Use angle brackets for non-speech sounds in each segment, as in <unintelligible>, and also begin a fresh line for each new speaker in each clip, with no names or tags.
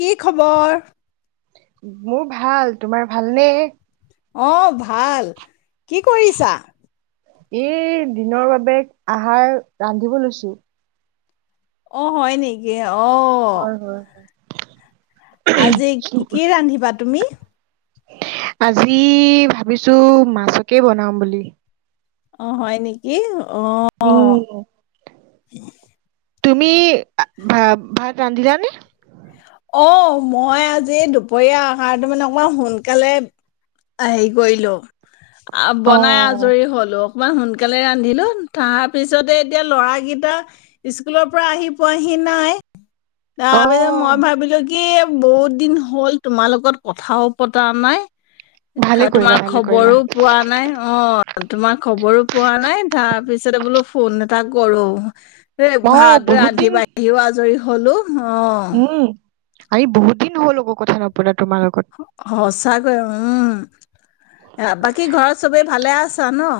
কি খবৰ?
মোৰ ভাল, তোমাৰ ভাল নে?
অ' ভাল, কি কৰিছা?
এই দিনৰ বাবে আহাৰ ৰান্ধিব লৈছো।
অ' হয় নেকি? অ'
হয়, হয়, হয়।
আজি কি কি ৰান্ধিবা তুমি?
আজি ভাবিছো, মাছকে বনাম বুলি।
অ', হয় নেকি? অ'
উম,,,
<inaudible>
তুমি ভা, ভাত ৰান্ধিলানে?
অ', মই আজি দুপৰীয়া আহাৰটো মানে অকমান সোনকালে হেই কৰিলোঁ। আ
অ
বনাই আজৰি হ'লোঁ। কমান সোনকালে ৰান্ধিলোঁ, তাৰ পিছতে এতিয়া ল'ৰাকিটা স্কুলৰ পৰা আহি পোৱাহি নাই
অ
তাপিছত মই ভাৱ বিলো‌ কি বহুত দিন হ'ল তোমাৰ লগত কথাও পতা নাই
ভালে কৰিলা
তোমাৰ
ভালে কৰিলা
খবৰো পোৱা নাই, অ', তোমাৰ খবৰো পোৱা নাই তাৰ পিছতে বোলো ফোন এটা কৰোঁ এ,
অ
ভাত
বহুত
ৰান্ধি
দিন
বাঢ়িও আজৰি হ'লো অ'
উম আমি বহুত দিন হ'ল আকৌ কথা নপতা, তোমাৰ লগত
সচাকৈ উম বাকী ঘৰত চবেই ভালে আছা ন?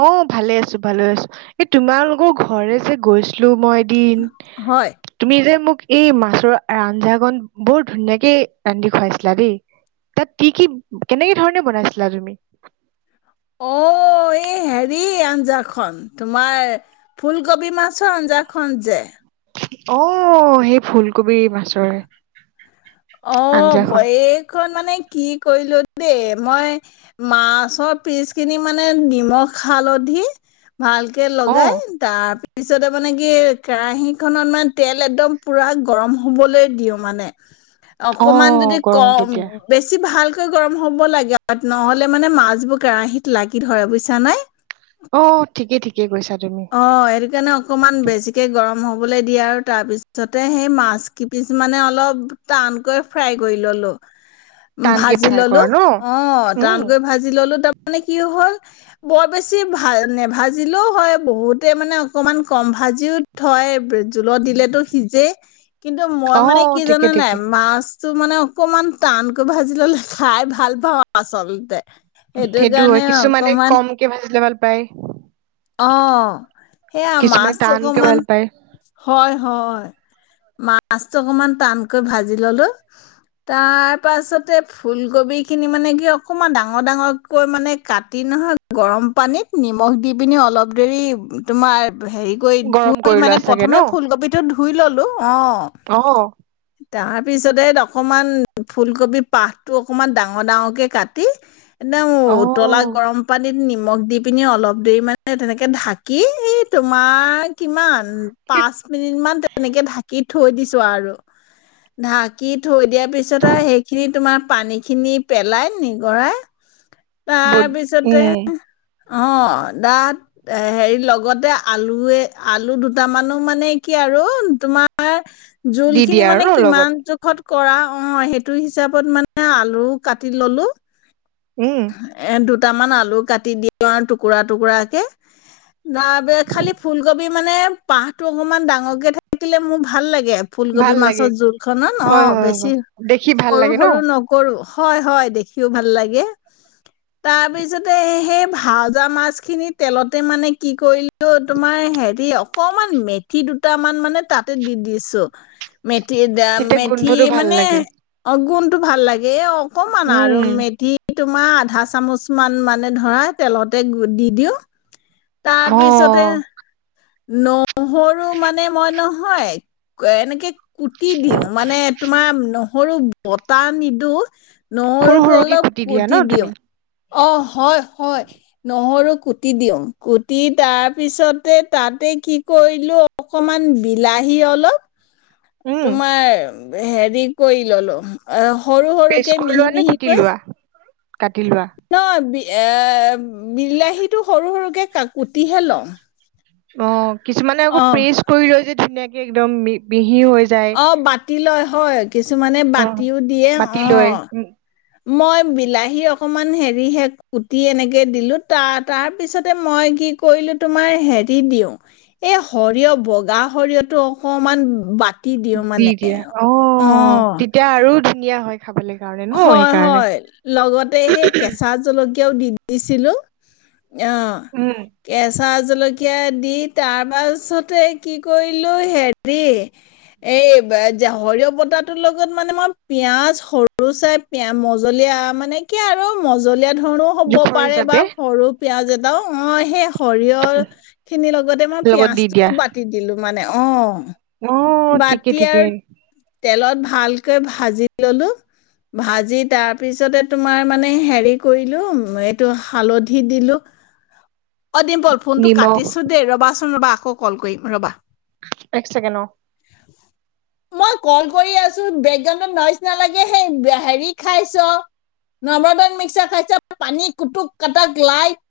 অ ভালে আছো ভালে আছো। এই তোমালোকৰ ঘৰে যে গৈছিলো মই দিন
হয়
তুমি যে মোক এই মাছৰ আঞ্জাকণ বৰ ধুনীয়াকে ৰান্ধি খুৱাইছিলা দেই তাত কি কি কেনেকে ধৰণে বনাইছিলা তুমি?
অ' এই হেৰি আঞ্জাখন তোমাৰ ফুলকবি মাছৰ আঞ্জাখন যে?
অ সেই ফুলকবি মাছৰে,
অ বক মানে কি কৰিলো দেই মই মাছৰ পিচ খিনি মানে নিমখ হালধি, ভালকে
অ
লগাই তাৰপিছ তাৰপিছতে মানে কি কেৰাহিখনত মানে তেল একদম পুৰা গৰম হবলৈ দিওঁ মানে
অ
অকমান যদি
গৰম হ'ব
কম
দিয়া
বেছি ভাল, গৰম হ'ব লাগ নহ'লে মানে মাছবোৰ কেৰাহীত লাগি ধৰে বুইছা নে,
অ' ঠিকে ঠিকে কৈছা, তুমি
অ' সেইটো কাৰণে অকমান বেছিকে গৰম হ'বলৈ দিয়ে আৰু তাৰ পিছতে সেই মাছ কিপিচ মানে অলপ টানকৈ ফ্ৰাই কৰি ললো,
টানকে
ভাজি
ফ্ৰাই
ললো
কৰা ন
অ
উম
টান গৈ ভাজি ললো তাৰমানে কি হ'ল, বৰ বেছি ভাল নেভাজিলেও হয়। বহুতে মানে অকমান কম ভাজিও থয়। জোলত দিলেতো সিজেই কিন্তু মই
অ
মানে কি
ঠিকে
জানা নাই
ঠিকে
মাছটো মানে, অকমান টানকৈ ভাজি ললে খাই ভাল পাওঁ আচলতে,
সেইটো হয়
কাৰণে
কিছুমানে
অকমান
কমকে ভাজিলে ভাল। পাই,
অ সেইয়া মাছ
টানকে
অকমান
ভাল পায়
হয় হয়। মাছ অকনমান টানকৈ ভাজি ললো তাৰ পাছতে ফুলকবি খিনি মানে কি অকমান ডাঙৰ ডাঙৰকৈ মানে কাটি নহয় গৰম পানীত নিমখ দি, পিনি অলপ দেৰি তোমাৰ হেৰি কৰি
গৰম
ধুই
কৰি
মানে
লোৱা চাগে ন
প্ৰথমে ফুলকবিটো ধুই ললো অ
অ
তাৰ, পিছতে অকমান, ফুলকবি পাহটো অকমান ডাঙ-ডাঙকে কাটি নেও
অ
উতলা গৰম পানীত নি মখ দি পিনি অলপ দে মানে তেনেকে ঢাকি, এই তোমাৰ কিমান ও,
কি
পাঁচ মিনিট মান তেনেকে ঢাকি থৈ দিছো আৰু। ঢাকি থৈ দিয়াৰ পিছত আৰু সেইখিনি তোমাৰ পানী খিনি পেলাই নিগৰাই তাৰ
ব-
পিছতে
উম
অঁ। তাত এ হেৰি লগতে আলুৱে, আলু দুটামানো মানে কি আৰু তোমাৰ জোল
দি
খিনি
দিয়া আৰু
মানে
ন
কিমান
লগত
জোখত কৰা অ' সেইটো হিচাপত মানে আলু কাটি ল'লো
উম
এ দুট দুটামান আলু কাটি দিম আৰু টুকুৰাত টুকুৰাকে <unintelligible> বাহটো অকমান ডাঙৰকে থাকিলে মোৰ ভাল লাগে। কে ফুলকবি
ভাল লাগে
মাছৰ জোলখনত
হয়
অঁ
হয়
বেছি,
হয় দেখি ভাল
সৰু
লাগে
-
ন
সৰু নকৰোঁ। হয় হয়, দেখিও ভাল লাগে। ‌তাৰপিছতে সেই ভাজা মাছ খিনি তেলতে মানে কি কৰিলে এইটো তোমাৰ হেৰি অ'। অকমান মেথি দুটামান মানে তাতে দি দিছোঁ। মেথ তি দাম
তেতিয়া
মেথি
গোন্ধটো ভাল
মানে,
লাগে
অগুণ টো ভাল লাগে অ আকণমান আৰু
উম
মেধি তোমাৰ আধা চামুচ মান মানে ধৰা তেলতে গুদি দিওঁ। তাৰ
অ
পিছতে নহৰু মানে মই নহয়, এনেকে কুটি দিওঁ মানে তোমাৰ। নহৰু বতা নিদো।
সৰু
নহৰুটো
সৰুকে
অলপ
দিয়া ন
কুটি দিওঁ।
তুমি
অহ হয়, হয়। নহৰু কুটি দিওঁ। কুটি তাৰপিছতে তাতে কি কৰিলোঁ, অকণমান বিলাহী অলপ
উম
তোমাৰ হেৰি কৰি ললো আৰু, সৰু
পেষ্ট
সৰুকে
কৰি
মিহি
লোৱা নে কুটি
মিহিকৈ
লোৱা কাটি লোৱা,
ন বি- এ বিলাহীটো সৰু সৰুকে, <unintelligible> কুৰ্টীহে লও।
অ'। কিছুমানে আকৌ প্ৰেচ কৰি লয় যে ধুনীয়াকে একদম <unintelligible> যায়
অ' বাতি লয় হয় কিছুমানে
অ
বাতিও দিয়ে
বাতি লৈ
অ'। মই বিলাহী অকমান হেৰিহে কুটি এনেকে দিলো তাৰ তাৰপিছতে মই কি কৰিলো তোমাৰ হেৰি দিও এই সৰিয় বগা সৰিয়টো অকমান বাট
দি দিয়া অ' তেতিয়া আৰু ধুনীয়া হয়। খাবলৈ কাৰণে ন
হয়
সেইকাৰণে
হয় লগতে সেই কেচা জলকীয়া কিয়াও দি দিছিলো। অ'
উম
কেচা কেচা জলকীয়া দি তাৰপাছতে কি কৰিলো হেৰি এই সৰিয়হ বতাহটোৰ লগত মানে মই পিয়াজ সৰু চাই পিয় মজলীয়া মানে কি আৰু মজলীয়া ধৰণো হ'ব
জোখৰ
পাৰে বা
হিচাপে
সৰু পিয়াজ এটা অ' সেই সৰিয়হ খিনিৰ লগতে মই
লগত দি দিয়া
পিয়াজটো বাতি দিলো মানে অ'।
অ' ঠিকেই
বাতি আৰু
ঠিকেই।
তেলত ভালকৈ ভাঁজি ললোঁ ভাঁজি তাৰ পিছতে তোমাৰ মানে হেৰি কৰিলোঁ, এইটো হালধি দিলো অ' দিম্পল, ফোনটো
নিমখ
কাটিছো দেই, ৰ'বাচ ৰবা আকৌ কল কৰিম ৰ'বা
এক চেকেণ্ড, অ'
মই কল কৰি আছোঁ, বেকগ্ৰাউণ্ডত নইজ নালাগে, সেই হেৰি খাইছ, নৰ্মদন মিক্সাৰ খাইছ, পানী কুটুক কাটাক লাইট